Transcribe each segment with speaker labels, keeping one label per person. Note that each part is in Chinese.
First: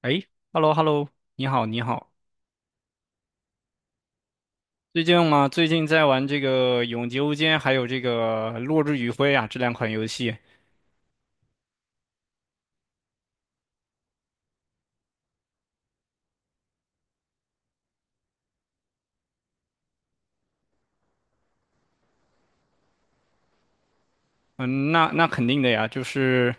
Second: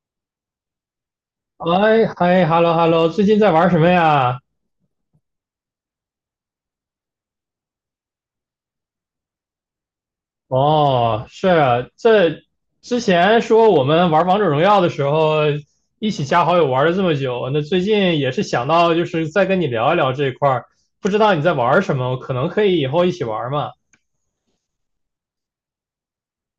Speaker 1: 哎，hello hello，你好你
Speaker 2: 哎，
Speaker 1: 好，
Speaker 2: 嗨，hello hello，最近在玩什么呀？
Speaker 1: 最近嘛，最近在玩这个《永劫无间》还有这个《落日余晖》啊，这两款游戏。
Speaker 2: 哦，是啊，这之前说我们玩王者荣耀的时候，一起加好友玩了这么久，那最近也是想到就是再跟你聊一聊这一块儿，不知道你在玩什么，可能可以以后一起玩嘛。
Speaker 1: 嗯，那肯定的呀，就是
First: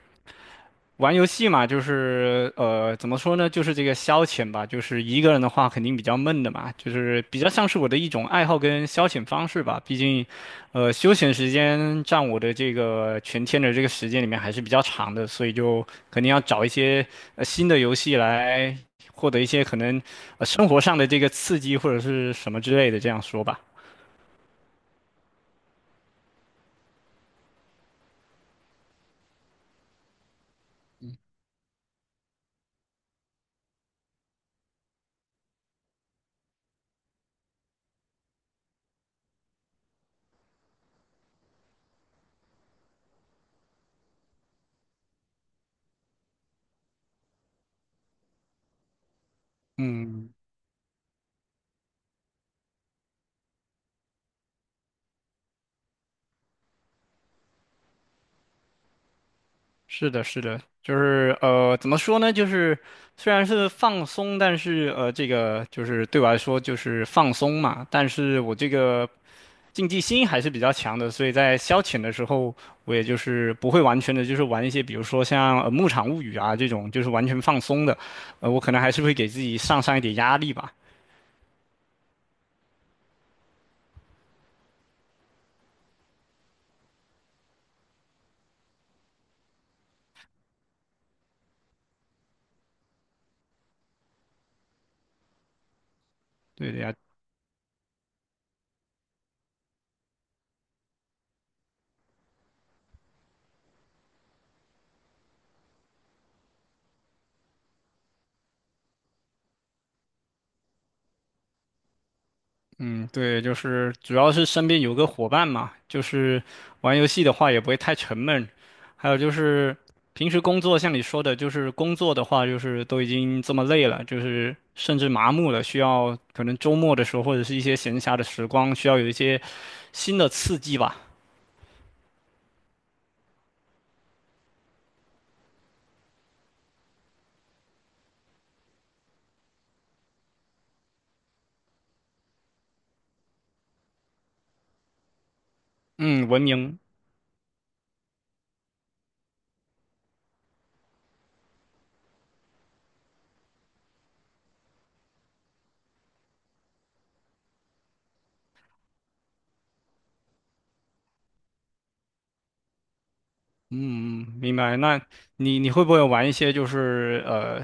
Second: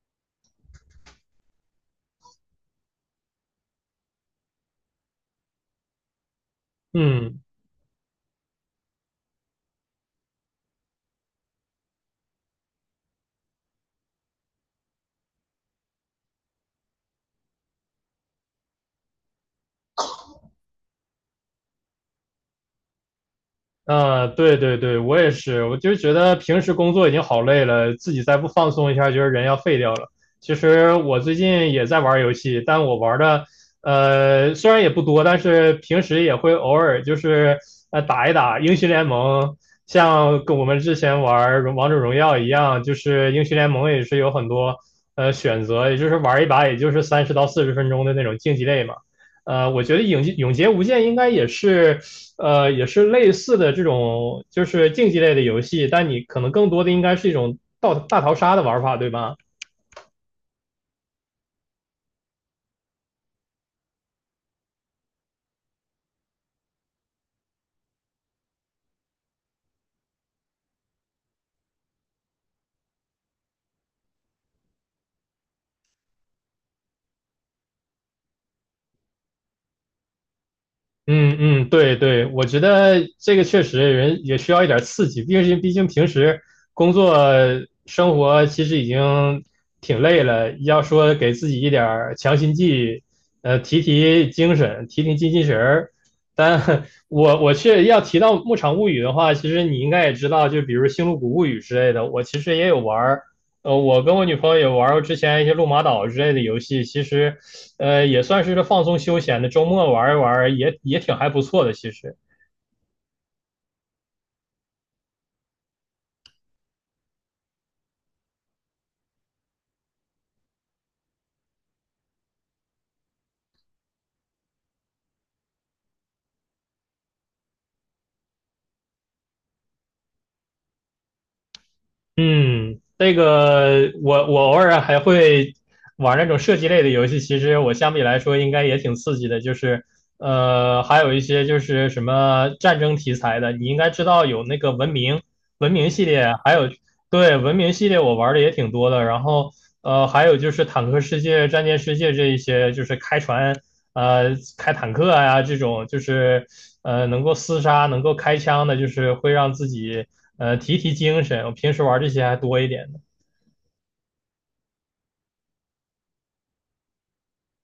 Speaker 1: 玩游戏嘛，怎么说呢，就是这个消遣吧，就是一个人的话肯定比较闷的嘛，就是
Speaker 2: 嗯。
Speaker 1: 比较像是我的一种爱好跟消遣方式吧。毕竟，休闲时间占我的这个全天的这个时间里面还是比较长的，所以就肯定要找一些新的游戏来获得一些可能生活上的这个刺激或者是什么之类的，这样说吧。
Speaker 2: 啊，对对对，我也是，我就觉得平时工作已经好累了，自己再不放松一下，觉得人要废掉了。其实我最近也在玩游戏，但我玩的虽然也不多，但是平时也会偶尔就是打一打英雄联盟，像跟我们之前玩荣王者荣耀一样，就是英雄联盟也是有很多选择，也就是玩一把也就是三十到四十分钟的那种竞技类嘛。我觉得
Speaker 1: 嗯。
Speaker 2: 《影永劫无间》应该也是也是类似的这种，就是竞技类的游戏，但你可能更多的应该是一种大大逃杀的玩法，对吧？
Speaker 1: 是的，是的，怎么说呢？就是虽然是放松，但是这个就是对我来说就是放松嘛。但是我这个竞技心还是比较强的，所以在消遣的时候，我也就是不会完全的，就是玩一些比如说像《牧场物语》啊这种，就是完全放松的。呃，我可能还是会给自己上一点压力吧。
Speaker 2: 嗯嗯，对对，我觉得这个确实人也需要一点刺激，毕竟毕竟平时工作生活其实已经挺累了，要说给自己一点儿强心剂，提提精神，提提精气神儿。
Speaker 1: 对的
Speaker 2: 但
Speaker 1: 呀，
Speaker 2: 我却要提到《牧场物语》的话，其实你应该也知道，就比如《星露谷物语》之类的，我其实也有玩儿，呃，我跟我女朋友也玩儿过之前一些《路马岛》之类的游戏，其实。呃，也算是放松休闲的，周末玩一玩也也挺还不错的。其实，
Speaker 1: 嗯，对，就是主要是身边有个伙伴嘛，就是玩游戏的话也不会太沉闷。还有就是平时工作，像你说的，就是工作的话，就是都已经这么累了，就是甚至麻木了，需要可能周末的时候或者是一些闲暇的时光，需要有一些新的刺激吧。
Speaker 2: 嗯，这个我偶尔还会玩那种射击类的游戏，其实我相比来说应该也挺刺激的。就是还有一些就是什么战争题材的，你应该知道有那个文明文明系
Speaker 1: 嗯，
Speaker 2: 列，
Speaker 1: 文
Speaker 2: 还有
Speaker 1: 明。
Speaker 2: 对，文明系列我玩的也挺多的，然后还有就是坦克世界、战舰世界这一些，就是开船、呃开坦克呀、这种，就是能够厮杀、能够开枪的，就是会让自己提提精神。我平时玩这些还多一点。
Speaker 1: 嗯，嗯明白。那你会不会玩一些就是呃，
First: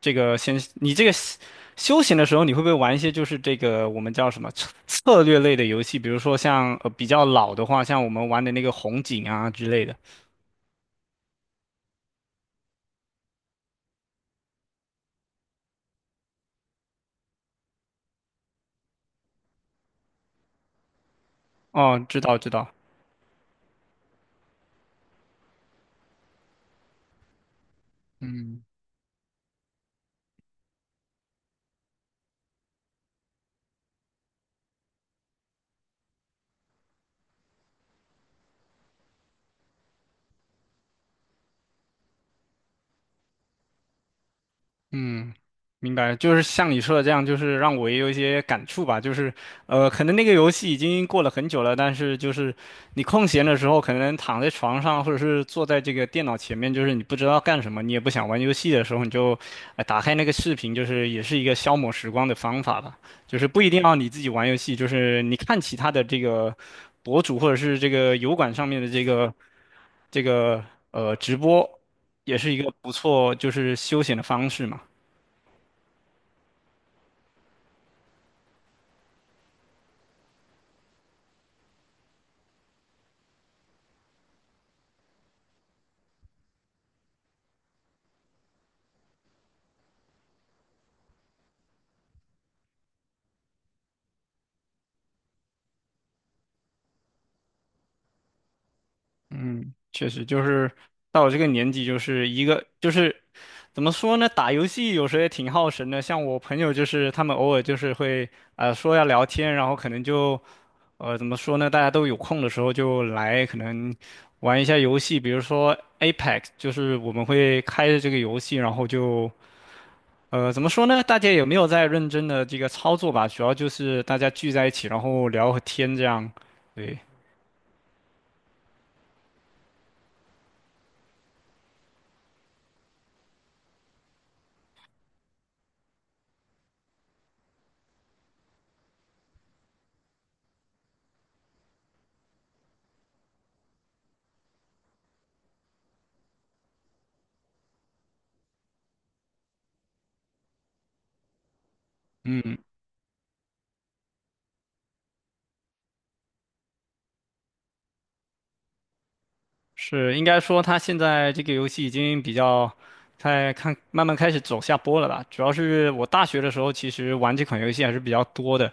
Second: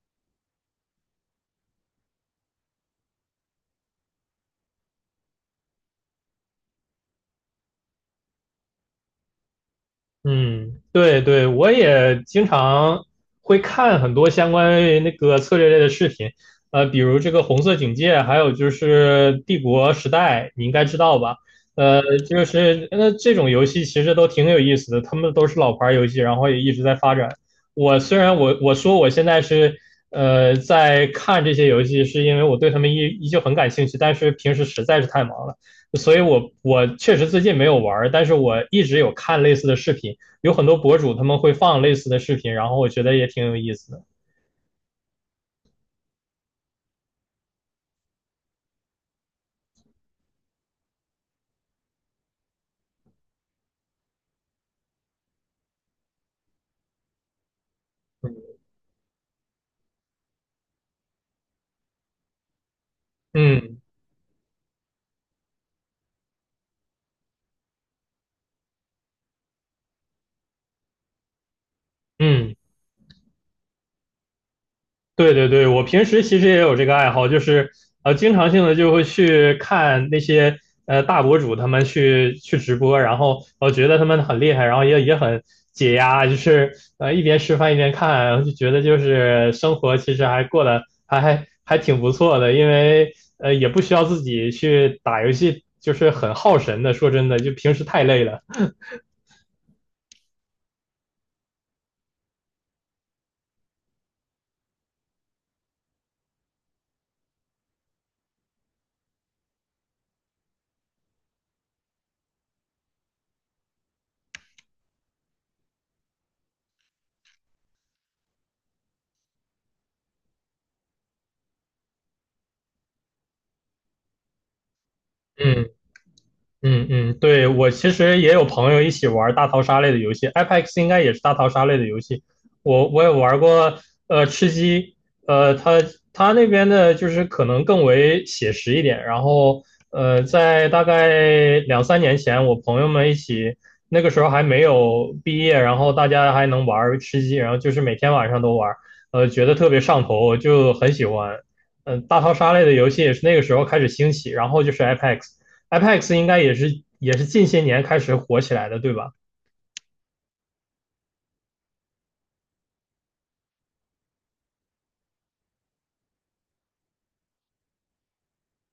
Speaker 1: 这个先你这个休休闲的时候，你会不会玩一些就是这个我们叫什么策策略类的游戏？比如说像比较老的话，像我们玩的那个红警啊之类的。
Speaker 2: 嗯，对对，我也经常会看很多相关于那个策略类的视频，比如这个《红色警戒》，还有就是《帝国时代》，你应该知道吧？呃，
Speaker 1: 哦，知道
Speaker 2: 就
Speaker 1: 知道。
Speaker 2: 是那这种游戏其实都挺有意思的，他们都是老牌游戏，然后也一直在发展。我虽然我说我现在是在看这些游戏，是因为我对他们依依旧很感兴趣，但是平时实在是太忙了。所以我确实最近没有玩儿，但是我一直有看类似的视频，有很多博主他们会放类似的视频，然后我觉得也挺有意思的。
Speaker 1: 嗯，明白，就是像你说的这样，就是让我也有一些感触吧。就是，呃，可能那个游戏已经过了很久了，但是就是你空闲的时候，可能躺在床上或者是坐在这个电脑前面，就是你不知道干什么，你也不想玩游戏的时候，你就，呃，打开那个视频，就是也是一个消磨时光的方法吧。就是不一
Speaker 2: 嗯
Speaker 1: 定要你自己玩游戏，就是你看其他的这个博主或者是这个油管上面的这个。这个直播也是
Speaker 2: 嗯，
Speaker 1: 一个不错，就是休闲的方式嘛。
Speaker 2: 对对对，我平时其实也有这个爱好，就是经常性的就会去看那些大博主他们去直播，然后我觉得他们很厉害，然后也也很解压，就是一边吃饭一边看，然后就觉得就是生活其实还过得还还还挺不错的，因为也不需要自己去打游戏，就是很耗神的。说真的，就平时太累了。
Speaker 1: 嗯，确实就是到我这个年纪，就是一个就是怎么说呢？打游戏有时候也挺耗神的。像我朋友就是他们偶尔就是会说要聊天，然后可能就怎么说呢？大家都有空的时候就来可能玩一下游戏，比如说 Apex，就是我们会开着这个游戏，然后就怎么说呢？大家也没有在认真的这个操作吧，主要就是大家聚在一起，然后聊会
Speaker 2: 嗯。
Speaker 1: 天这样。
Speaker 2: 嗯
Speaker 1: 对。
Speaker 2: 嗯，对，我其实也有朋友一起玩大逃杀类的游戏，Apex 应该也是大逃杀类的游戏。我也玩过，呃，吃鸡，呃，它它那边的就是可能更为写实一点。然后，呃，在大概两三年前，我朋友们一起，那个时候还没有毕业，然后大家还能玩吃鸡，然后就是每天晚上都玩，觉得特别上头，就很喜欢。嗯、大逃杀类的游戏也是那个时候开始兴起，然后就是 Apex。，Apex 应该也是也是近些年开始火起来的，对吧？
Speaker 1: 是，应该说它现在这个游戏已经比较在看，慢慢开始走下坡了吧。主要是我大学的时候，其实玩这款游戏还是比较多的。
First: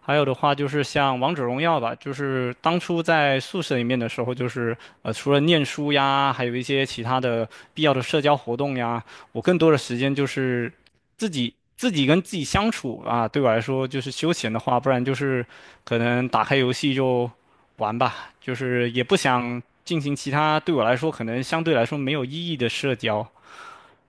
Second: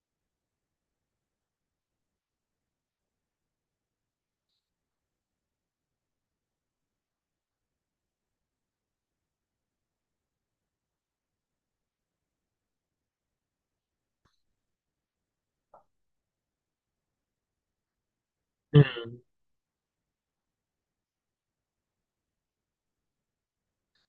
Speaker 1: 还有的话就是像王者荣耀吧，就是当初在宿舍里面的时候，就是呃，除了念书呀，还有一些其他的必要的社交活动呀，我更多的时间就是自己跟自己相处啊。对我来说，就是休闲的话，不然就是可能打开游戏就。玩吧，就
Speaker 2: 嗯
Speaker 1: 是也不想进行其他对我来说可能相对来说没有意义的社交。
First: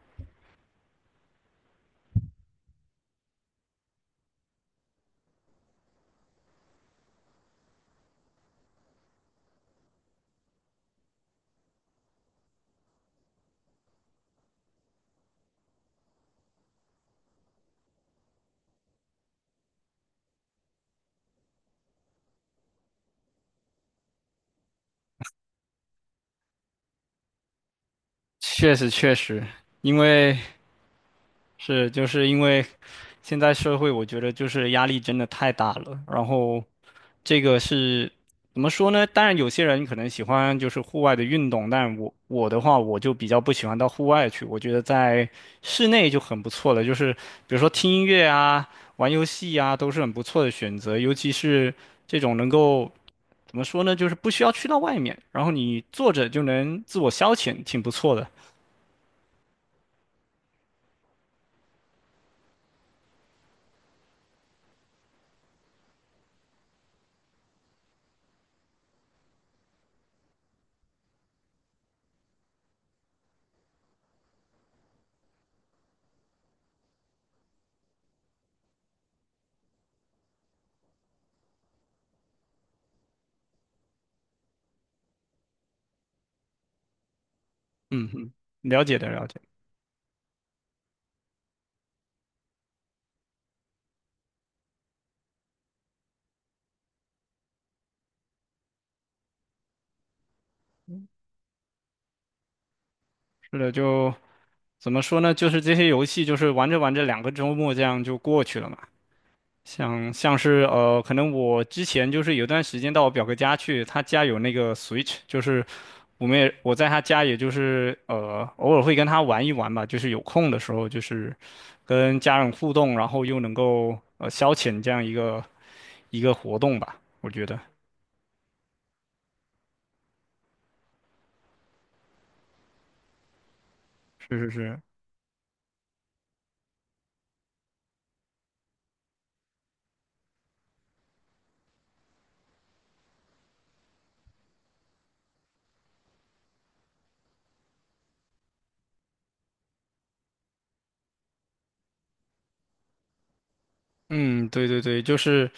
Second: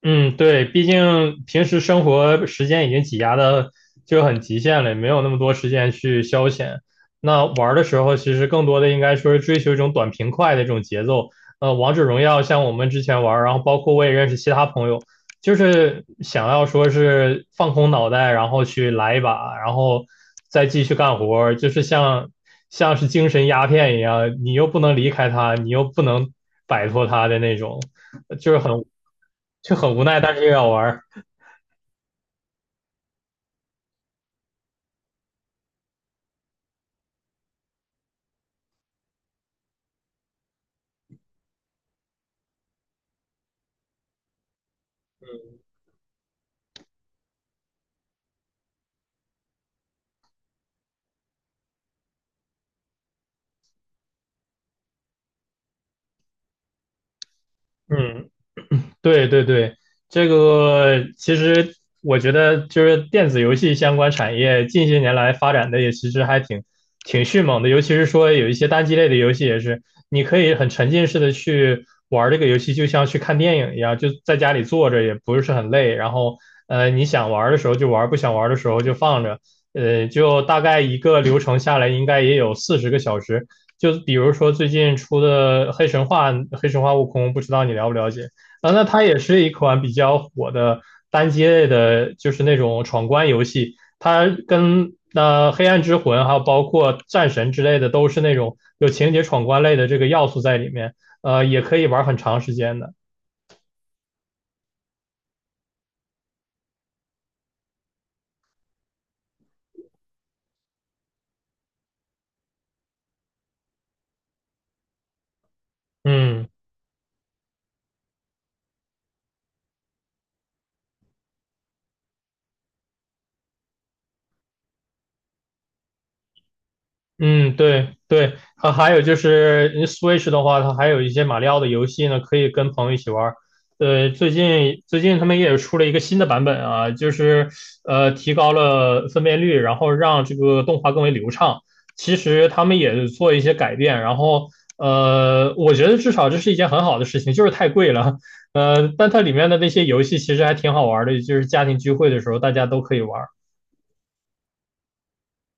Speaker 2: 嗯，对，毕竟平时生活时间已经挤压的就很极限了，也没有那么多时间去消遣。那玩儿的时候，其实更多的应该说是追求一种短平快的这种节奏。王者荣耀像我们之前玩儿，然后包括我也认识其他朋友，就是想要说是放空脑袋，然后去来一把，然后再继续干活儿，就是像像是精神鸦片一样，你又不能离开它，你又不能摆脱它的那种，就是很
Speaker 1: 确实确实，
Speaker 2: 就很
Speaker 1: 因
Speaker 2: 无奈，但
Speaker 1: 为
Speaker 2: 是又要玩儿。
Speaker 1: 是就是因为现在社会，我觉得就是压力真的太大了，然后这个是怎么说呢？当然，有些人可能喜欢就是户外的运动，但我的话，我就比较不喜欢到户外去。我觉得在室内就很不错了，就是比如说听音乐啊、玩游戏啊，都是很不错的选择。尤其是这种能够怎么说呢，就是不需要去到外面，然后你坐着就能自我消遣，挺不错的。
Speaker 2: 嗯，对对对，这个其实我觉得就是电子游戏相关产业近些年来发展的也其实还挺挺迅猛的，尤其是说有一些单机类的游戏也是，你可以很沉浸式的去玩这个游戏，就像去看电影一样，就在家里坐着也不是很累，然后你想玩的时候就玩，不想玩的时候就放着，就大概一个流程下来应该也有四十个小时，就比如说最近出的《黑神话》《黑神话：悟空》，不知道你了不了
Speaker 1: 嗯
Speaker 2: 解？
Speaker 1: 嗯，
Speaker 2: 啊，那
Speaker 1: 了解
Speaker 2: 它
Speaker 1: 的
Speaker 2: 也
Speaker 1: 了解，
Speaker 2: 是一款比较火的单机类的，就是那种闯关游戏。它跟那、黑暗之魂》还有包括战神之类的，都是那种有情节闯关类的这个要素在里面，也可以玩很长时间的。
Speaker 1: 是的，就怎么说呢？就是这些游戏，就是玩着玩着，两个周末这样就过去了嘛。像是，可能我之前就是有段时间到我表哥家去，他家有那个 Switch，就是
Speaker 2: 嗯。
Speaker 1: 我在他家，也就是偶尔会跟他玩一玩吧，就是有空的时候，就是跟家人互动，然后又能够消遣这样一个活动吧，我觉
Speaker 2: 嗯，
Speaker 1: 得。
Speaker 2: 对对，它还有就是嗯 Switch 的话，它还有一些马里奥的游戏呢，可以跟朋友一起玩儿。最
Speaker 1: 是是是，
Speaker 2: 近最近他们也出了一个新的版本啊，就是提高了分辨率，然后让这个动画更为流畅。其实他们也做一些改变，然后我觉得至少这是一件很好的事情，就是太贵了。但它里面的那些游戏其实还挺好玩儿的，就是家庭聚会的时候大家都可以玩。
Speaker 1: 嗯，对对对，就是。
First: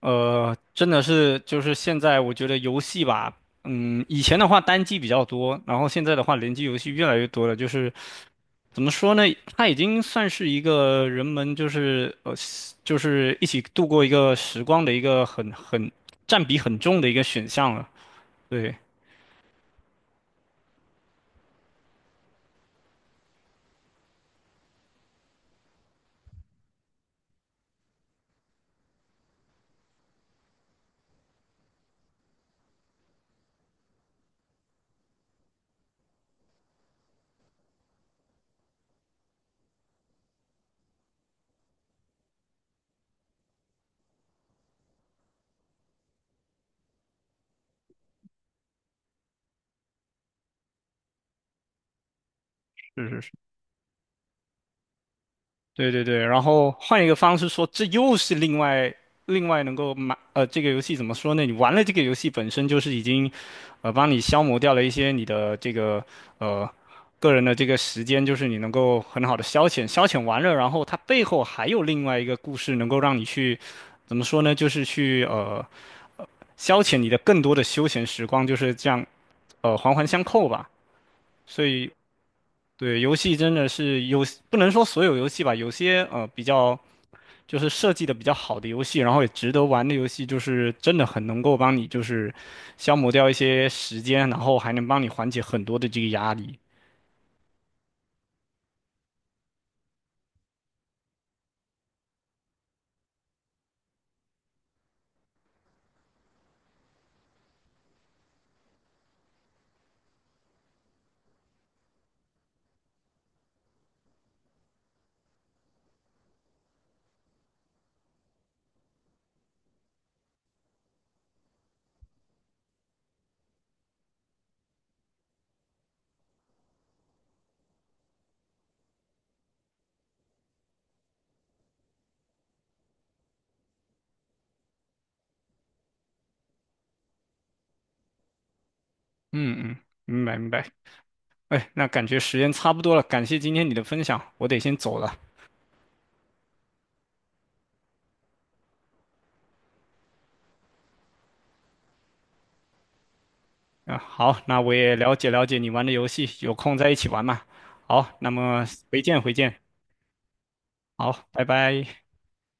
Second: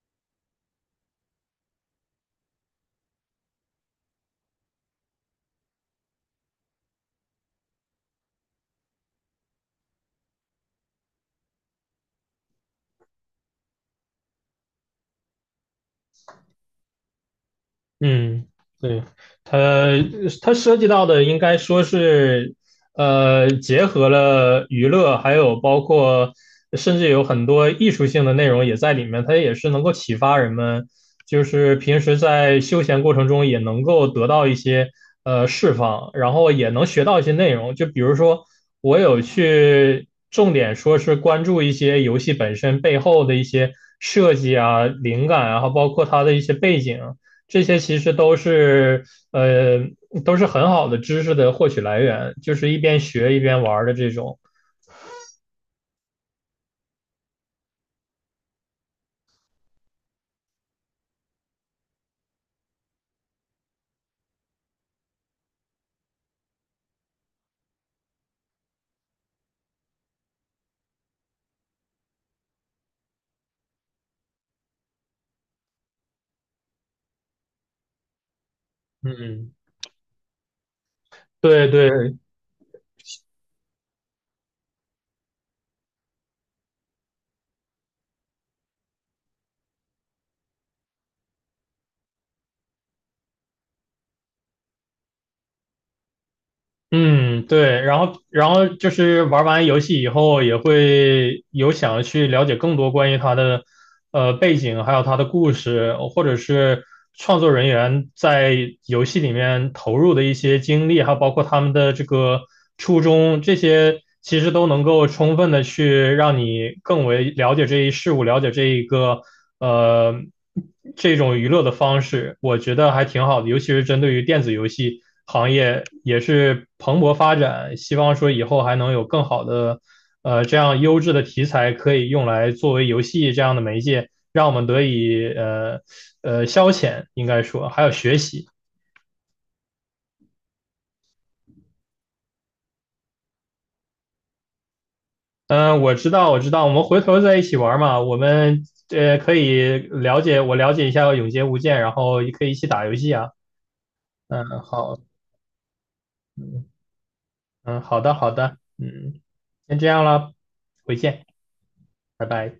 Speaker 1: 呃，真的是就是现在，我觉得游戏吧，嗯，以前的话单机比较多，然后现在的话联机游戏越来越多了。就是怎么说呢，它已经算是一个人们就是一起度过一个时光的一个很占比很重的一个选项了。
Speaker 2: 嗯，
Speaker 1: 对，
Speaker 2: 对，它它涉及到的应该说是，结合了娱乐，还有包括甚至有很多艺术性的内容也在里面，它也是能够启发人们，就是平时在休闲过程中也能够得到一些释放，然后也能学到一些内容。就比如说，我有去重点说是关注一些游戏本身背后的一些设计啊、灵感啊，然后包括它的一些背景。这些其实都是呃都是很好的知识的获取来源，就是一边
Speaker 1: 是是是。
Speaker 2: 学一边玩的这种。
Speaker 1: 对对对，然后换一个方式说，这又是另外能够买呃，这个游戏怎么说呢？你玩了这个游戏本身就是已经，呃，帮你消磨掉了一些你的这个呃个人的这个时间，就是你能够很好的消遣完了，然后它背后还有另外一个故事能够让你去怎么说呢？就是去消遣你的更多的休闲时光，就是这样
Speaker 2: 嗯，
Speaker 1: 环环相扣吧。所
Speaker 2: 对对，
Speaker 1: 以对游戏真的是有不能说所有游戏吧，有些比较。就是设计的比较好的游戏，然后也值得玩的游戏，就是真的很能够帮你就是消磨掉一些时间，然后还能帮你缓解很多的这个压力。
Speaker 2: 嗯，对，然后然后就是玩完游戏以后，也会有想要去了解更多关于他的背景，还有他的故事，或者是创作人员在游戏里面投入的一些经历，还有包括他们的这个初衷，这些其实都能够充分的去让你更为了解这一事物，了解这一个呃。这种娱乐的方式，我觉得还挺好的，尤其是针对于电子游戏行业，也是蓬勃发展。希望说以后还能有更好的，这样优质的题材可以用来作为游戏这样的媒介，让我们得以消遣，应该说还有学习。
Speaker 1: 嗯嗯，明白明白。哎，那感觉时间差不多了，感谢今天你的分享，我得先走了。
Speaker 2: 嗯，我知道，我知道，我们回头在一起玩嘛，我们可以了解，我了解一下《永劫无间》，然后也可以一起打游戏啊。
Speaker 1: 啊，好，
Speaker 2: 嗯，
Speaker 1: 那我也
Speaker 2: 好，
Speaker 1: 了解了解你玩的游戏，有
Speaker 2: 嗯
Speaker 1: 空再一起玩嘛。
Speaker 2: 嗯，好
Speaker 1: 好，
Speaker 2: 的，好
Speaker 1: 那
Speaker 2: 的，
Speaker 1: 么回
Speaker 2: 嗯，
Speaker 1: 见回见，
Speaker 2: 先这样了，回见，
Speaker 1: 好，拜拜。
Speaker 2: 拜拜。